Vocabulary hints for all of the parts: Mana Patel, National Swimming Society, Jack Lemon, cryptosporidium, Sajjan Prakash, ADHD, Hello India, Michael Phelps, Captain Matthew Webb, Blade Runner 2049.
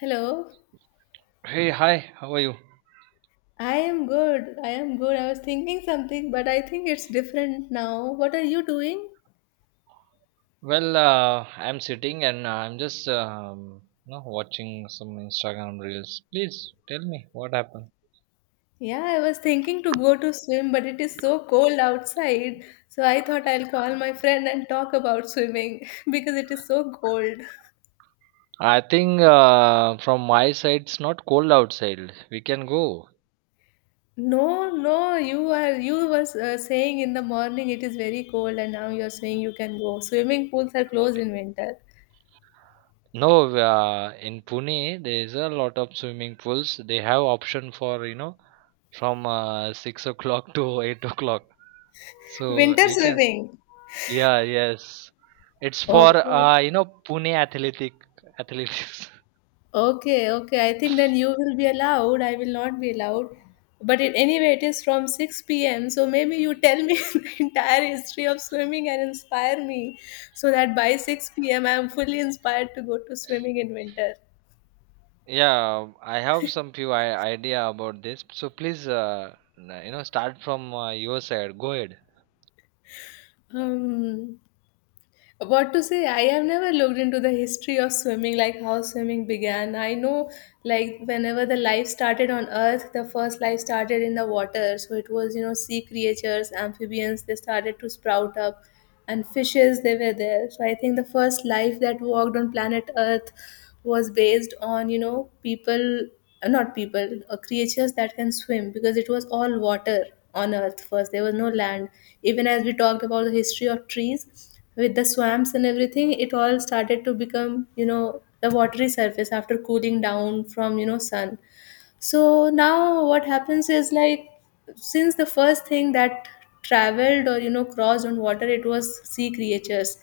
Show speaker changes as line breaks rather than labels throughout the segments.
Hello.
Hey, hi, how are you?
I am good. I am good. I was thinking something, but I think it's different now. What are you doing?
I'm sitting and I'm just watching some Instagram reels. Please tell me what happened.
Yeah, I was thinking to go to swim, but it is so cold outside. So I thought I'll call my friend and talk about swimming because it is so cold.
I think from my side, it's not cold outside. We can go.
No, no, you was saying in the morning it is very cold and now you're saying you can go. Swimming pools are closed in winter.
No, In Pune, there is a lot of swimming pools. They have option for, you know, from 6 o'clock to 8 o'clock. So
Winter
we can.
swimming.
Yeah, yes. It's for,
Okay.
you know, Pune athletics.
Okay, okay. I think then you will be allowed. I will not be allowed. But anyway, it is from 6 p.m. So maybe you tell me the entire history of swimming and inspire me so that by 6 p.m. I am fully inspired to go to swimming in winter.
Yeah, I have some few idea about this. So please, you know, start from your side. Go ahead.
Um, what to say, I have never looked into the history of swimming, like how swimming began. I know, like, whenever the life started on earth, the first life started in the water. So it was, you know, sea creatures, amphibians, they started to sprout up. And fishes, they were there. So I think the first life that walked on planet earth was based on, you know, people, not people, creatures that can swim, because it was all water on earth. First, there was no land. Even as we talked about the history of trees with the swamps and everything, it all started to become, you know, the watery surface after cooling down from, you know, sun. So now what happens is, like, since the first thing that traveled or, you know, crossed on water, it was sea creatures.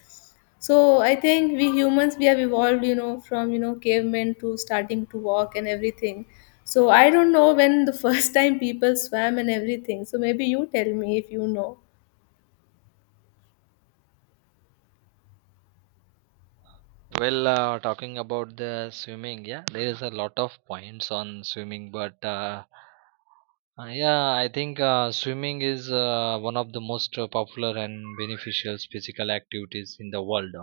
So I think we humans, we have evolved, you know, from, you know, cavemen to starting to walk and everything. So I don't know when the first time people swam and everything. So maybe you tell me if you know.
Talking about the swimming, yeah, there is a lot of points on swimming, but yeah, I think swimming is one of the most popular and beneficial physical activities in the world.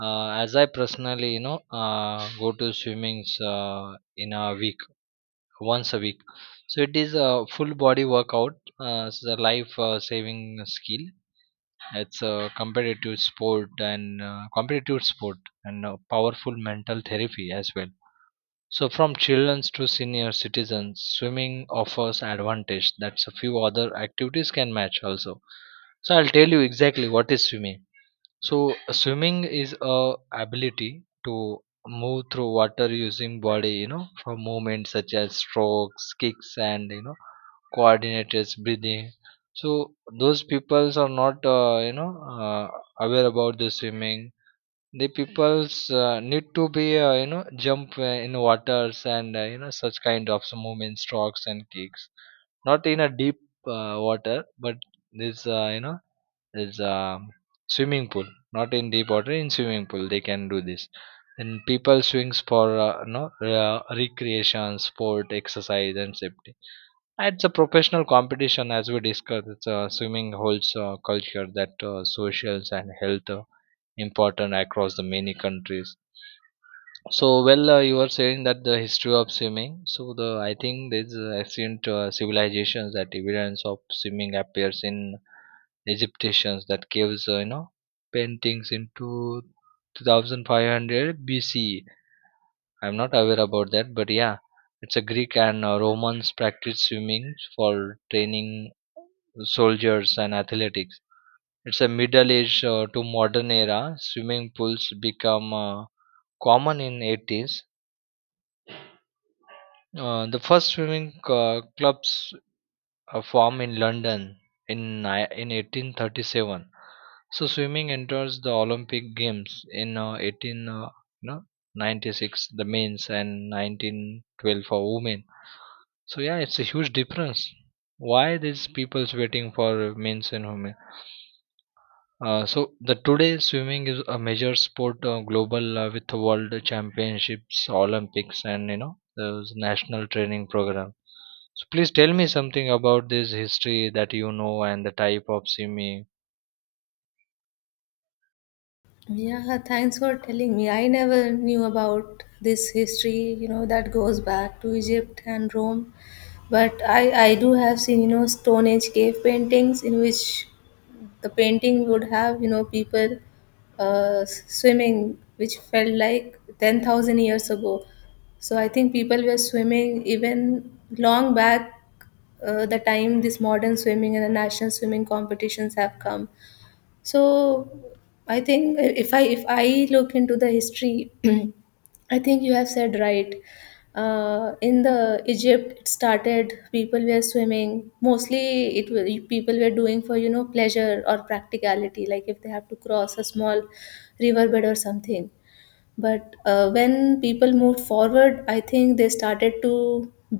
As I personally, you know, go to swimmings in a week. Once a week, so it is a full body workout. It's a life saving skill. It's a competitive sport, and a powerful mental therapy as well. So from children to senior citizens, swimming offers advantage that a few other activities can match also. So I'll tell you exactly what is swimming. So swimming is a ability to move through water using body, you know, for movements such as strokes, kicks, and you know, coordinated breathing. So those peoples are not, aware about the swimming. The peoples need to be, you know, jump in waters, and you know, such kind of some movement, strokes and kicks. Not in a deep water, but this, you know is swimming pool, not in deep water. In swimming pool they can do this. And people swings for no recreation, sport, exercise, and safety. It's a professional competition, as we discussed. It's a swimming holds culture that socials and health important across the many countries. So you were saying that the history of swimming. So the I think there's ancient civilizations that evidence of swimming appears in Egyptians, that caves, paintings into 2500 BCE. I'm not aware about that, but yeah, it's a Greek and Romans practiced swimming for training soldiers and athletics. It's a Middle Age to modern era. Swimming pools become common in '80s. The first swimming clubs a farm in London in 1837. So swimming enters the Olympic Games in 18 no, 96, the men's, and 1912 for women. So yeah, it's a huge difference. Why these people's waiting for men's and women? So the today swimming is a major sport global with world championships, Olympics, and you know, those national training program. So please tell me something about this history that you know and the type of swimming.
Yeah, thanks for telling me. I never knew about this history, you know, that goes back to Egypt and Rome. But I do have seen, you know, Stone Age cave paintings in which the painting would have, you know, people swimming, which felt like 10,000 years ago. So I think people were swimming even long back, the time this modern swimming and the national swimming competitions have come. So I think if I look into the history, I think you have said right. In the Egypt, it started. People were swimming. Mostly, people were doing for, you know, pleasure or practicality, like if they have to cross a small riverbed or something. But when people moved forward, I think they started to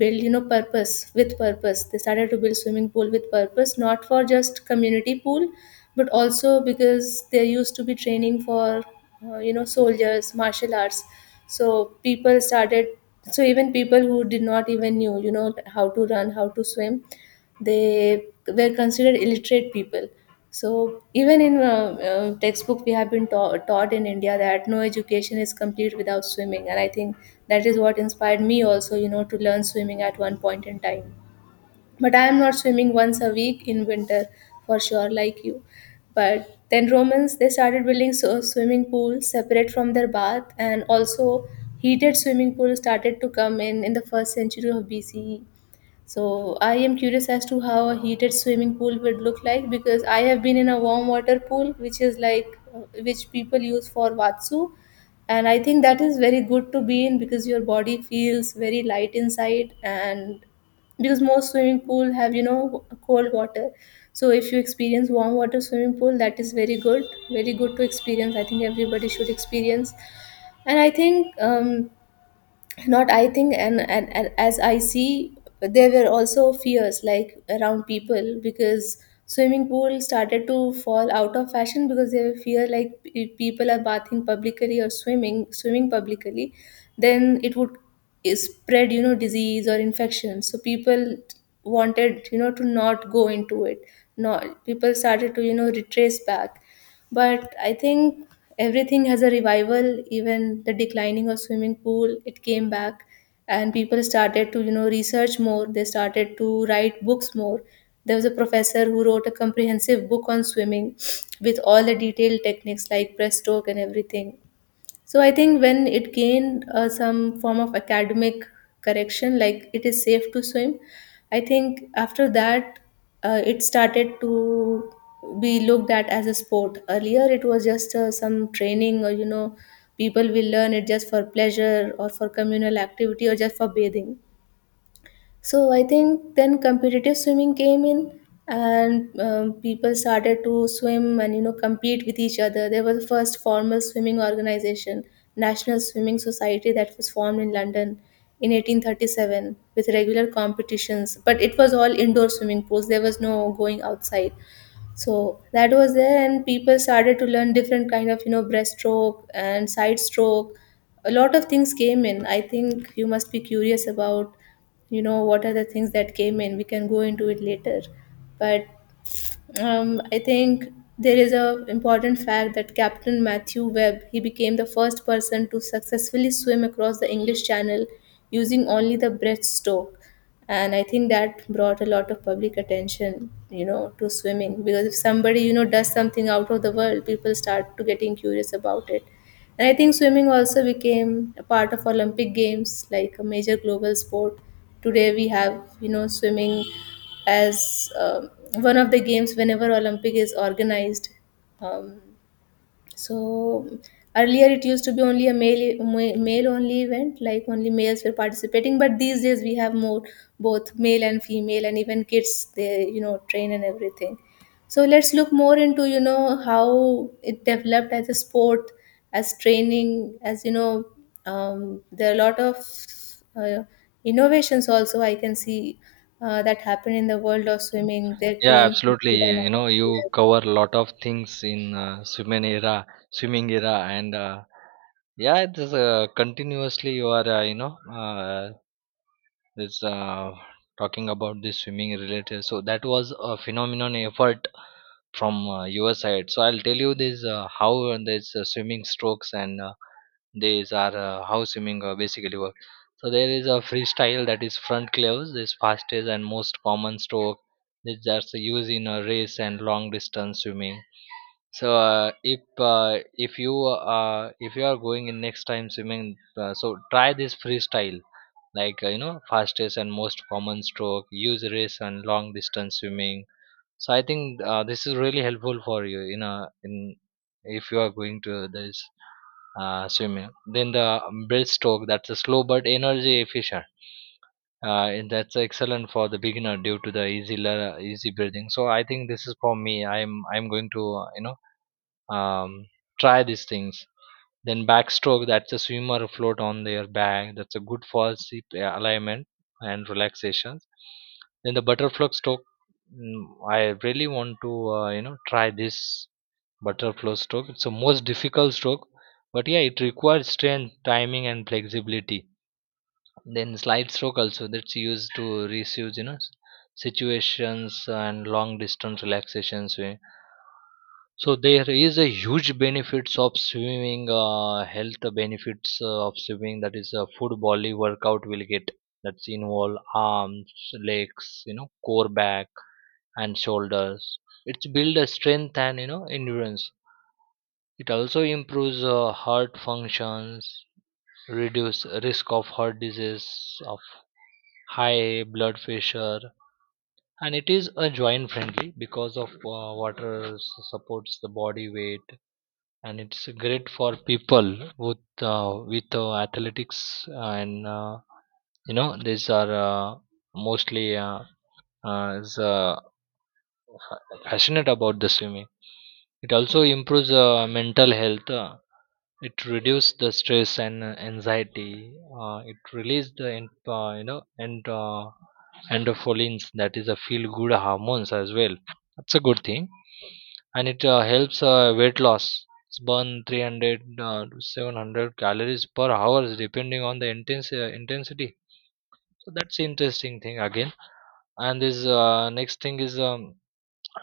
build, you know, purpose. With purpose, they started to build swimming pool with purpose, not for just community pool, but also because there used to be training for you know, soldiers, martial arts. So people started. So even people who did not even knew, you know, how to run, how to swim, they were considered illiterate people. So even in textbook we have been taught in India that no education is complete without swimming. And I think that is what inspired me also, you know, to learn swimming at one point in time, but I am not swimming once a week in winter for sure, like you. But then Romans, they started building, so swimming pools separate from their bath. And also, heated swimming pools started to come in the first century of BCE. So I am curious as to how a heated swimming pool would look like, because I have been in a warm water pool, which is like, which people use for watsu, and I think that is very good to be in because your body feels very light inside. And because most swimming pool have, you know, cold water, so if you experience warm water swimming pool, that is very good, very good to experience. I think everybody should experience. And I think. Not I think, and as I see, there were also fears, like around people, because swimming pool started to fall out of fashion, because they were fear, like if people are bathing publicly or swimming publicly, then it would spread, you know, disease or infection. So people wanted, you know, to not go into it. Not people started to, you know, retrace back. But I think everything has a revival. Even the declining of swimming pool, it came back, and people started to, you know, research more. They started to write books more. There was a professor who wrote a comprehensive book on swimming with all the detailed techniques like breaststroke and everything. So I think when it gained some form of academic correction, like it is safe to swim, I think after that, it started to be looked at as a sport. Earlier it was just some training, or you know, people will learn it just for pleasure or for communal activity or just for bathing. So I think then competitive swimming came in, and people started to swim and, you know, compete with each other. There was the first formal swimming organization, National Swimming Society, that was formed in London in 1837 with regular competitions. But it was all indoor swimming pools. There was no going outside. So that was there, and people started to learn different kind of, you know, breaststroke and side stroke. A lot of things came in. I think you must be curious about, you know, what are the things that came in. We can go into it later. But I think there is a important fact that Captain Matthew Webb, he became the first person to successfully swim across the English Channel using only the breaststroke. And I think that brought a lot of public attention, you know, to swimming, because if somebody, you know, does something out of the world, people start to getting curious about it. And I think swimming also became a part of Olympic Games, like a major global sport. Today we have, you know, swimming as one of the games whenever Olympic is organized. Um, so earlier it used to be only a male only event, like only males were participating. But these days we have more both male and female, and even kids, they, you know, train and everything. So let's look more into, you know, how it developed as a sport, as training, as you know, there are a lot of uh, innovations also I can see that happen in the world of swimming. There
Yeah,
came.
absolutely. You know you cover a lot of things in swimming era, and yeah, it is continuously you are you know this talking about this swimming related. So that was a phenomenon effort from your side. So I'll tell you this how this swimming strokes and these are how swimming basically work. So there is a freestyle that is front cleaves, this fastest and most common stroke. This is just used in a race and long distance swimming. So if you are going in next time swimming, so try this freestyle like you know, fastest and most common stroke. Use race and long distance swimming. So I think this is really helpful for you in a in if you are going to this swimming. Then the breaststroke, that's a slow but energy efficient. And that's excellent for the beginner due to the easy breathing. So I think this is for me. I'm going to um, try these things. Then backstroke, that's a swimmer float on their back. That's a good for seat alignment and relaxations. Then the butterfly stroke, I really want to you know, try this butterfly stroke. It's the most difficult stroke, but yeah, it requires strength, timing, and flexibility. Then slide stroke also, that's used to receive you know situations and long distance relaxations. So there is a huge benefits of swimming, health benefits of swimming. That is a full body workout will get. That's involve arms, legs, you know, core, back, and shoulders. It's build a strength and you know, endurance. It also improves heart functions, reduce risk of heart disease, of high blood pressure, and it is a joint friendly because of supports the body weight, and it's great for people with athletics and you know these are mostly uh, is, uh, passionate about the swimming. It also improves mental health. It reduces the stress and anxiety. Uh, it releases the en- you know and endorphins that is a feel good hormones as well. That's a good thing. And it helps weight loss. It's burn 300 to 700 calories per hour depending on the intensity. So that's interesting thing again. And this next thing is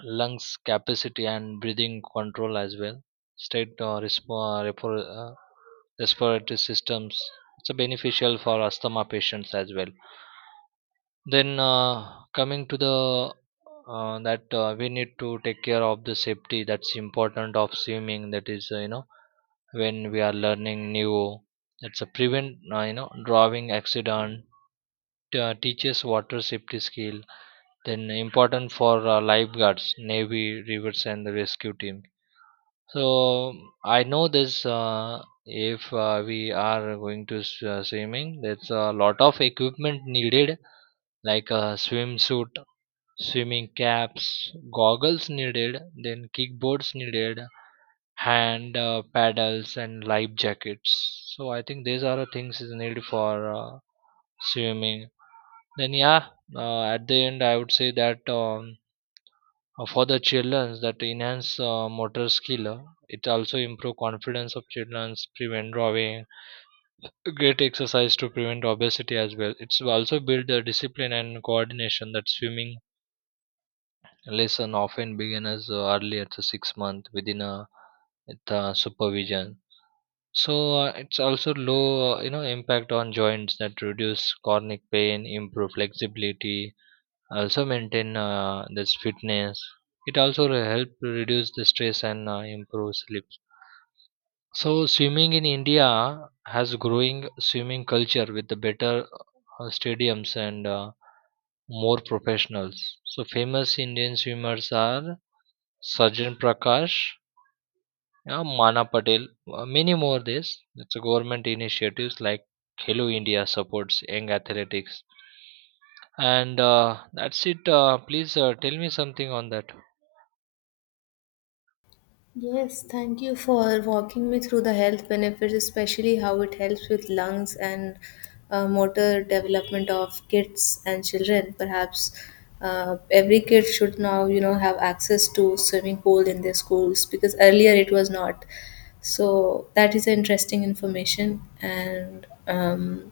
lungs capacity and breathing control as well. State respiratory systems. It's a beneficial for asthma patients as well. Then coming to the that we need to take care of the safety. That's important of swimming. That is you know, when we are learning new, that's a prevent you know, drowning accident. Teaches water safety skill. Then important for lifeguards, navy rivers, and the rescue team. So I know this if we are going to swimming, there's a lot of equipment needed, like a swimsuit, swimming caps, goggles needed, then kickboards needed, hand paddles, and life jackets. So I think these are the things is needed for swimming. Then yeah, at the end I would say that for the children that enhance motor skill, it also improve confidence of children, prevent drawing, great exercise to prevent obesity as well. It's also build the discipline and coordination, that swimming lesson often began as early as the 6 month within a the supervision. So it's also low, you know, impact on joints that reduce chronic pain, improve flexibility, also maintain this fitness. It also help reduce the stress and improve sleep. So swimming in India has growing swimming culture with the better stadiums and more professionals. So famous Indian swimmers are Sajjan Prakash, yeah, Mana Patel, many more. This it's government initiatives like Hello India supports young athletics, and that's it. Please tell me something on that.
Yes, thank you for walking me through the health benefits, especially how it helps with lungs and motor development of kids and children. Perhaps every kid should now, you know, have access to swimming pool in their schools, because earlier it was not. So that is interesting information. And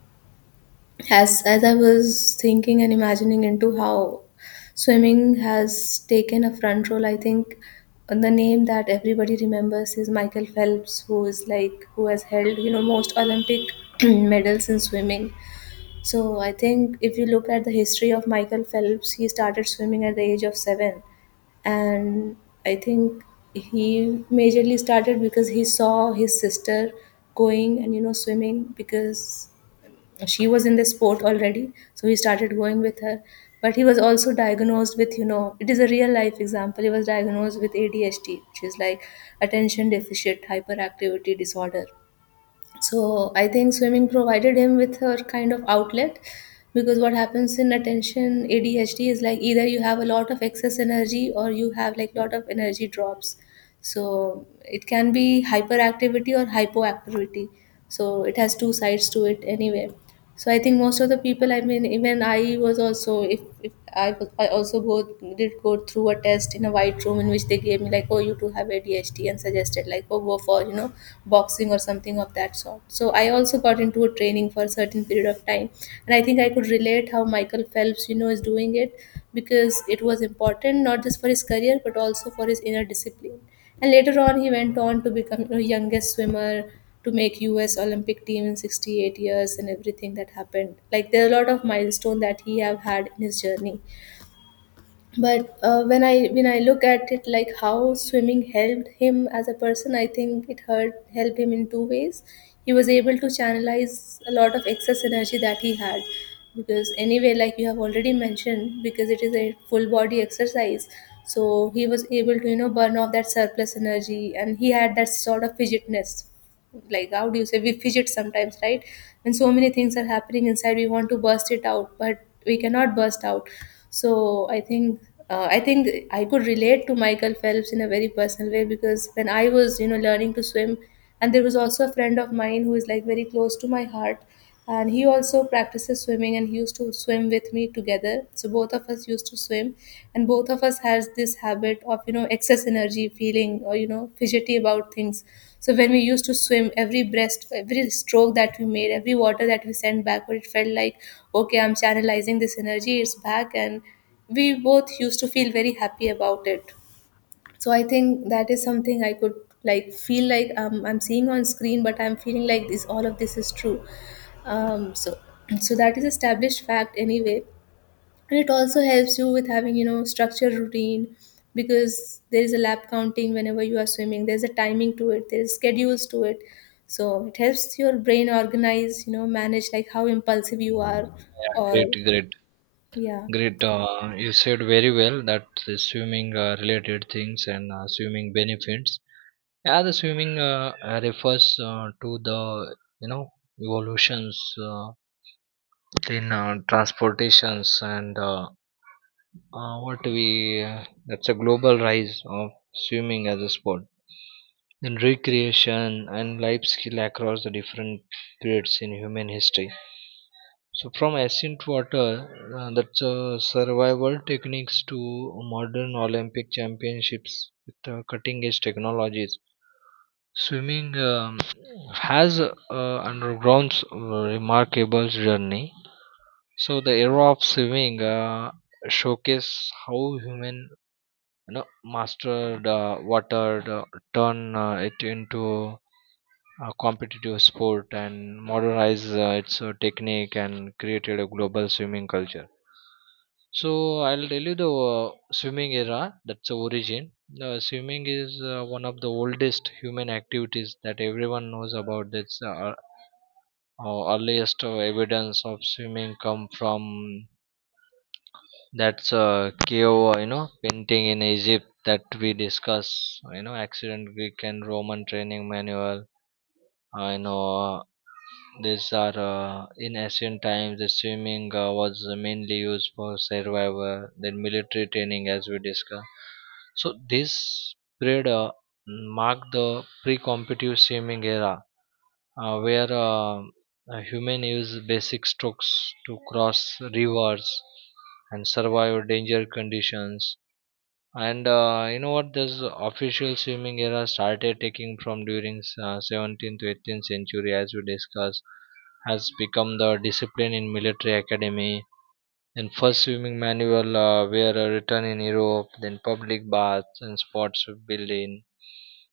as I was thinking and imagining into how swimming has taken a front role, I think the name that everybody remembers is Michael Phelps, who is like, who has held, you know, most Olympic medals in swimming. So I think if you look at the history of Michael Phelps, he started swimming at the age of 7, and I think he majorly started because he saw his sister going and, you know, swimming, because she was in this sport already, so he started going with her. But he was also diagnosed with, you know, it is a real life example, he was diagnosed with ADHD, which is like attention deficit hyperactivity disorder. So I think swimming provided him with her kind of outlet, because what happens in attention ADHD is, like, either you have a lot of excess energy, or you have like lot of energy drops. So it can be hyperactivity or hypoactivity. So it has two sides to it anyway. So I think most of the people, I mean, even I was also, if I, was, I also go through a test in a white room in which they gave me like, oh, you do have ADHD, and suggested like, oh, go for, you know, boxing or something of that sort. So I also got into a training for a certain period of time, and I think I could relate how Michael Phelps, you know, is doing it, because it was important not just for his career but also for his inner discipline. And later on, he went on to become the youngest swimmer to make US Olympic team in 68 years and everything that happened. Like, there are a lot of milestone that he have had in his journey. But when I look at it, like how swimming helped him as a person, I think it hurt helped him in two ways. He was able to channelize a lot of excess energy that he had because anyway, like you have already mentioned, because it is a full body exercise, so he was able to you know burn off that surplus energy, and he had that sort of fidgetness. Like how do you say, we fidget sometimes, right? When so many things are happening inside, we want to burst it out but we cannot burst out. So I think I could relate to Michael Phelps in a very personal way because when I was you know learning to swim, and there was also a friend of mine who is like very close to my heart, and he also practices swimming and he used to swim with me together, so both of us used to swim, and both of us has this habit of you know excess energy feeling or you know fidgety about things. So when we used to swim, every breast, every stroke that we made, every water that we sent backward, it felt like, okay, I'm channelizing this energy, it's back, and we both used to feel very happy about it. So I think that is something I could like feel like, I'm seeing on screen but I'm feeling like this, all of this is true. So so that is established fact anyway. And it also helps you with having you know structured routine, because there is a lap counting whenever you are swimming, there's a timing to it, there's schedules to it, so it helps your brain organize, you know, manage like how impulsive you are.
Great,
Or
great,
yeah.
great. You said very well that the swimming related things and swimming benefits. Yeah, the swimming refers to the you know, evolutions in transportations and what we that's a global rise of swimming as a sport, then recreation and life skill across the different periods in human history. So from ancient water, that's survival techniques to modern Olympic championships with cutting edge technologies, swimming has undergone remarkable journey. So the era of swimming showcase how human you know, mastered water, uh, turn it into a competitive sport, and modernized its technique, and created a global swimming culture. So I'll tell you the swimming era. That's the origin. Swimming is one of the oldest human activities that everyone knows about. That's earliest evidence of swimming come from, that's a cave, you know, painting in Egypt that we discuss. You know, ancient Greek and Roman training manual. I know these are in ancient times. The swimming was mainly used for survival, then military training, as we discussed. So this period marked the pre-competitive swimming era where a human use basic strokes to cross rivers and survive danger conditions. And you know what? This official swimming era started taking from during 17th to 18th century, as we discussed, has become the discipline in military academy. And first swimming manual were written in Europe, then public baths and sports were built in.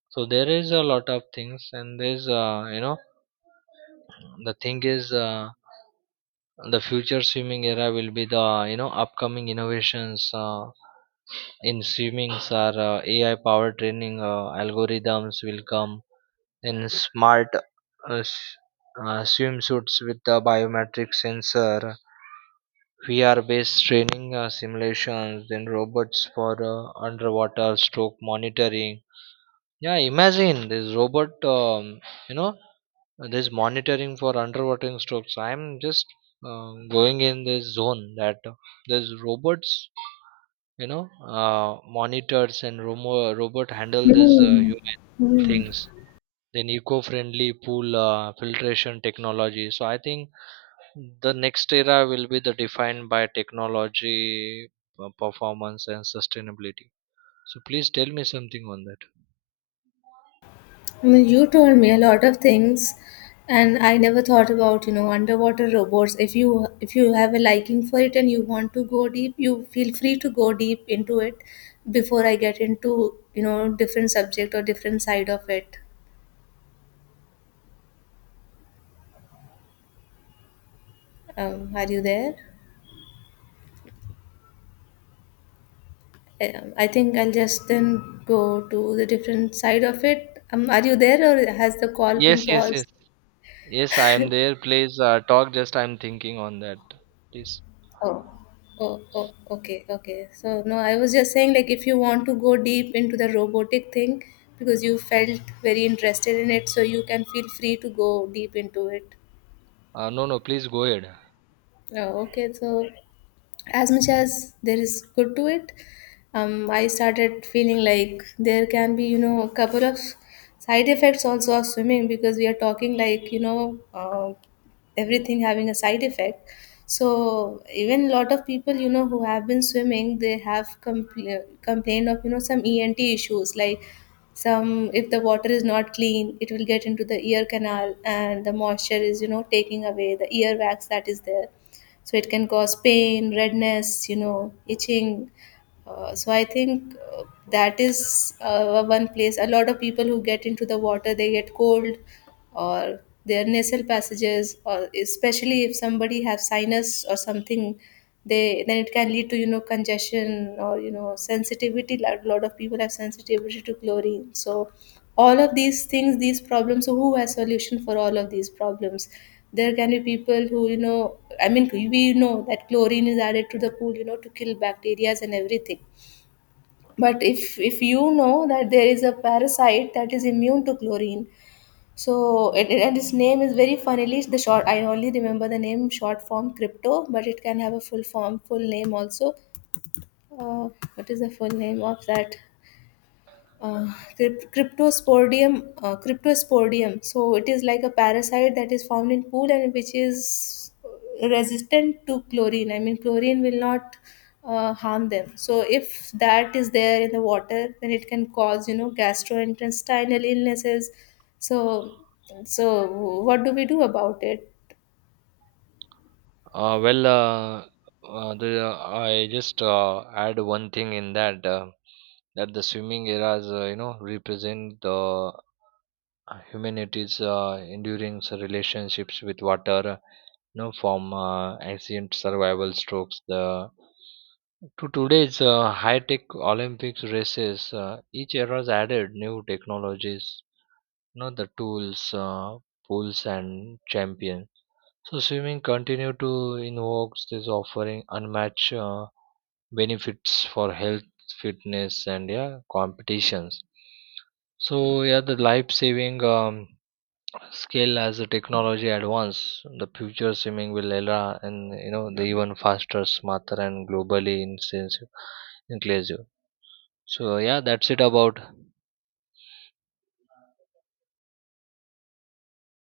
So there is a lot of things, and there's you know the thing is the future swimming era will be the upcoming innovations in swimming are AI powered training algorithms will come in smart uh, s- swimsuits with the biometric sensor, VR based training simulations, then robots for underwater stroke monitoring. Yeah, imagine this robot. You know this monitoring for underwater strokes, I'm just uh, going in this zone that there's robots, monitors and robot handle this
Hmm.
human
Hmm.
things, then eco-friendly pool filtration technology. So I think the next era will be the defined by technology, performance and sustainability. So please tell me something on that.
I mean, you told me a lot of things, and I never thought about, you know, underwater robots. If you have a liking for it and you want to go deep, you feel free to go deep into it before I get into, you know, different subject or different side of it. Are you there? I think I'll just then go to the different side of it. Are you there, or has the call
Yes,
been
yes, yes.
paused?
Yes, I am there. Please talk, just I'm thinking on that. Please.
Oh, oh, okay, okay. So no, I was just saying, like if you want to go deep into the robotic thing because you felt very interested in it, so you can feel free to go deep into it.
No, no, please go ahead.
Oh, okay. So as much as there is good to it, I started feeling like there can be you know a couple of side effects also of swimming, because we are talking like, you know, everything having a side effect. So even a lot of people, you know, who have been swimming, they have complained of you know some ENT issues, like some, if the water is not clean, it will get into the ear canal and the moisture is you know taking away the ear wax that is there, so it can cause pain, redness, you know, itching. So I think that is one place. A lot of people who get into the water, they get cold, or their nasal passages, or especially if somebody have sinus or something, they, then it can lead to you know congestion or you know sensitivity. A lot of people have sensitivity to chlorine, so all of these things, these problems. So who has solution for all of these problems? There can be people who, you know, I mean, we know that chlorine is added to the pool you know to kill bacteria and everything, but if you know that there is a parasite that is immune to chlorine. So and his name is very funnily the short. I only remember the name short form, crypto, but it can have a full form, full name also. Uh, what is the full name of that? uh, Cryptosporidium, cryptosporidium. So it is like a parasite that is found in pool and which is resistant to chlorine. I mean, chlorine will not harm them. So if that is there in the water, then it can cause you know gastrointestinal illnesses. So so what do we do about it?
Uh, well, uh, I just add one thing in that, that the swimming eras, represent the humanity's enduring relationships with water, from ancient survival strokes the to today's high-tech Olympics races. Each era's added new technologies, the tools, pools, and champions. So swimming continue to invoke this offering unmatched benefits for health, fitness, and yeah, competitions. So yeah, the life-saving skill as the technology advance, the future swimming will allow and you know the even faster, smarter, and globally intensive, inclusive. So yeah, that's it about.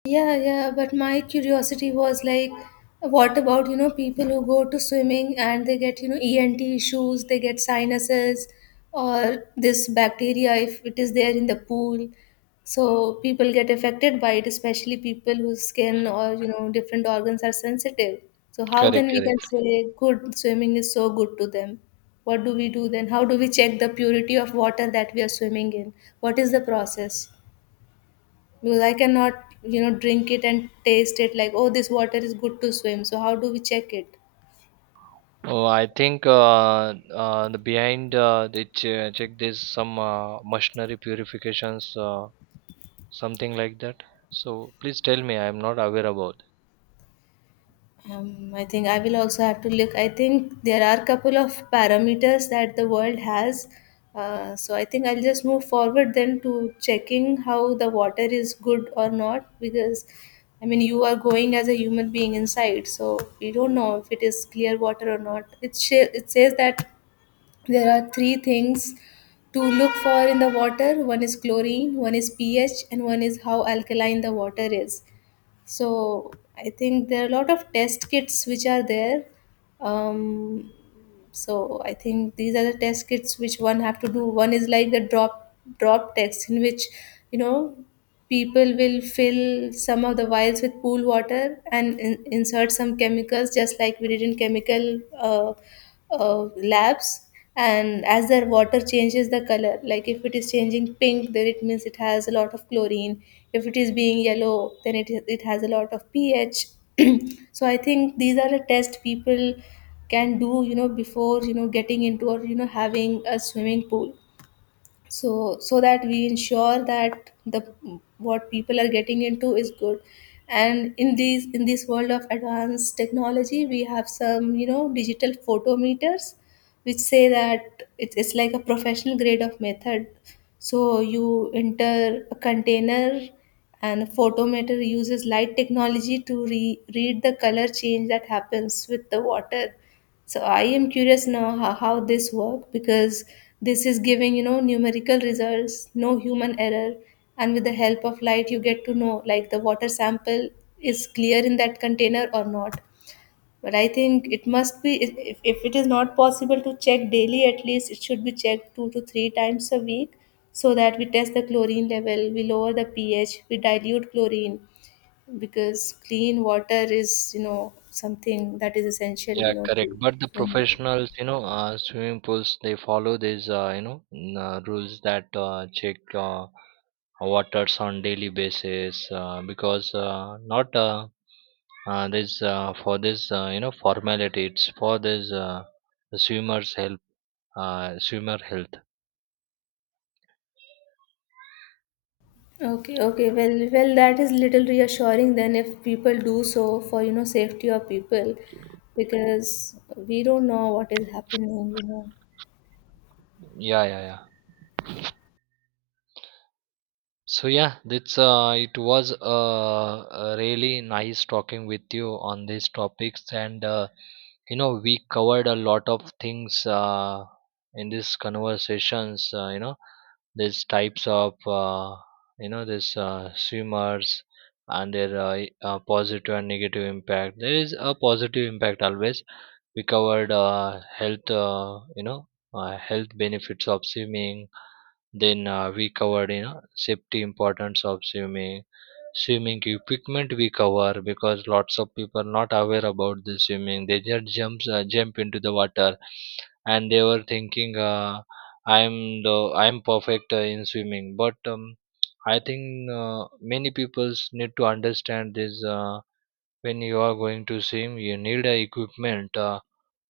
Yeah, yeah, but my curiosity was like, what about, you know, people who go to swimming and they get, you know, ENT issues, they get sinuses, or this bacteria if it is there in the pool. So people get affected by it, especially people whose skin or, you know, different organs are sensitive. So how then
Correct,
we can
correct.
say good swimming is so good to them? What do we do then? How do we check the purity of water that we are swimming in? What is the process? Because I cannot you know drink it and taste it like, oh, this water is good to swim. So how do we check it?
Oh, I think the behind, they check this some machinery purifications, something like that. So please tell me, I am not aware about.
I think I will also have to look. I think there are couple of parameters that the world has. So I think I'll just move forward then to checking how the water is good or not, because I mean, you are going as a human being inside, so you don't know if it is clear water or not. It says that there are three things to look for in the water. One is chlorine, one is pH, and one is how alkaline the water is. So I think there are a lot of test kits which are there. Um, so I think these are the test kits which one have to do. One is like the drop test in which, you know, people will fill some of the vials with pool water and insert some chemicals, just like we did in chemical labs, and as their water changes the color, like if it is changing pink, then it means it has a lot of chlorine; if it is being yellow, it has a lot of pH. So I think these are the tests people can do, you know, before you know getting into or you know having a swimming pool, so so that we ensure that the what people are getting into is good. And in these, in this world of advanced technology, we have some, you know, digital photometers which say that it's like a professional grade of method. So you enter a container and the photometer uses light technology to read the color change that happens with the water. So I am curious now how this work, because this is giving you know numerical results, no human error, and with the help of light you get to know like the water sample is clear in that container or not. But I think it must be, if it is not possible to check daily, at least it should be checked two to three times a week, so that we test the chlorine level, we lower the pH, we dilute chlorine, because clean water is you know something that is essential you
Yeah,
know
correct.
to.
But the professionals, you know, swimming pools, they follow these, rules that check waters on daily basis, because not this for this, formality. It's for this, the swimmers' help, swimmer health.
Okay, okay. Well, well, that is little reassuring then if people do so for, you know, safety of people, because we don't know what is happening, you know.
Yeah, yeah, yeah. So yeah, that's it was really nice talking with you on these topics, and you know we covered a lot of things in these conversations. These types of these swimmers and their positive and negative impact. There is a positive impact always. We covered health, health benefits of swimming, then we covered, you know, safety importance of swimming, swimming equipment we cover because lots of people not aware about the swimming. They just jump into the water, and they were thinking I'm the I'm perfect in swimming. But I think many people need to understand this. When you are going to swim, you need a equipment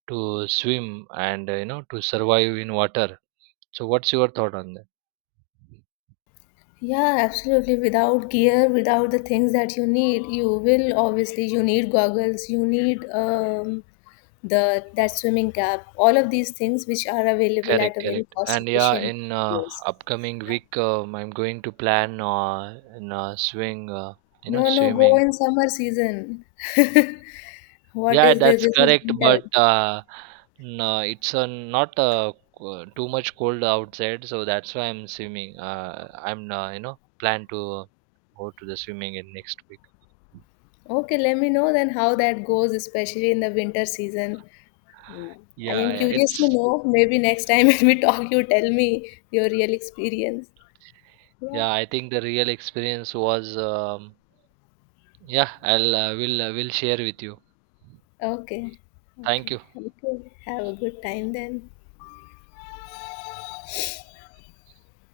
to swim and to survive in water. So, what's your thought on that?
Yeah, absolutely. Without gear, without the things that you need, you will obviously, you need goggles, you need the, that swimming cap, all of these things which are available at
Correct,
a very
correct.
cost
And yeah,
efficient
in
price.
upcoming
Yeah.
week, I'm going to plan in swing, you know,
No, no, go
swimming.
in summer season. What
Yeah,
is this?
that's
This is
correct. But
winter.
no, it's not too much cold outside, so that's why I'm swimming. I'm you know plan to go to the swimming in next week.
Okay, let me know then how that goes, especially in the winter season. Yeah. I
Yeah,
am
yeah,
curious to
it's
know. Maybe next time when we talk, you tell me your real experience. Yeah.
yeah. I think the real experience was yeah. I'll will share with you.
Okay,
Thank
okay,
you.
okay. Have a good time then.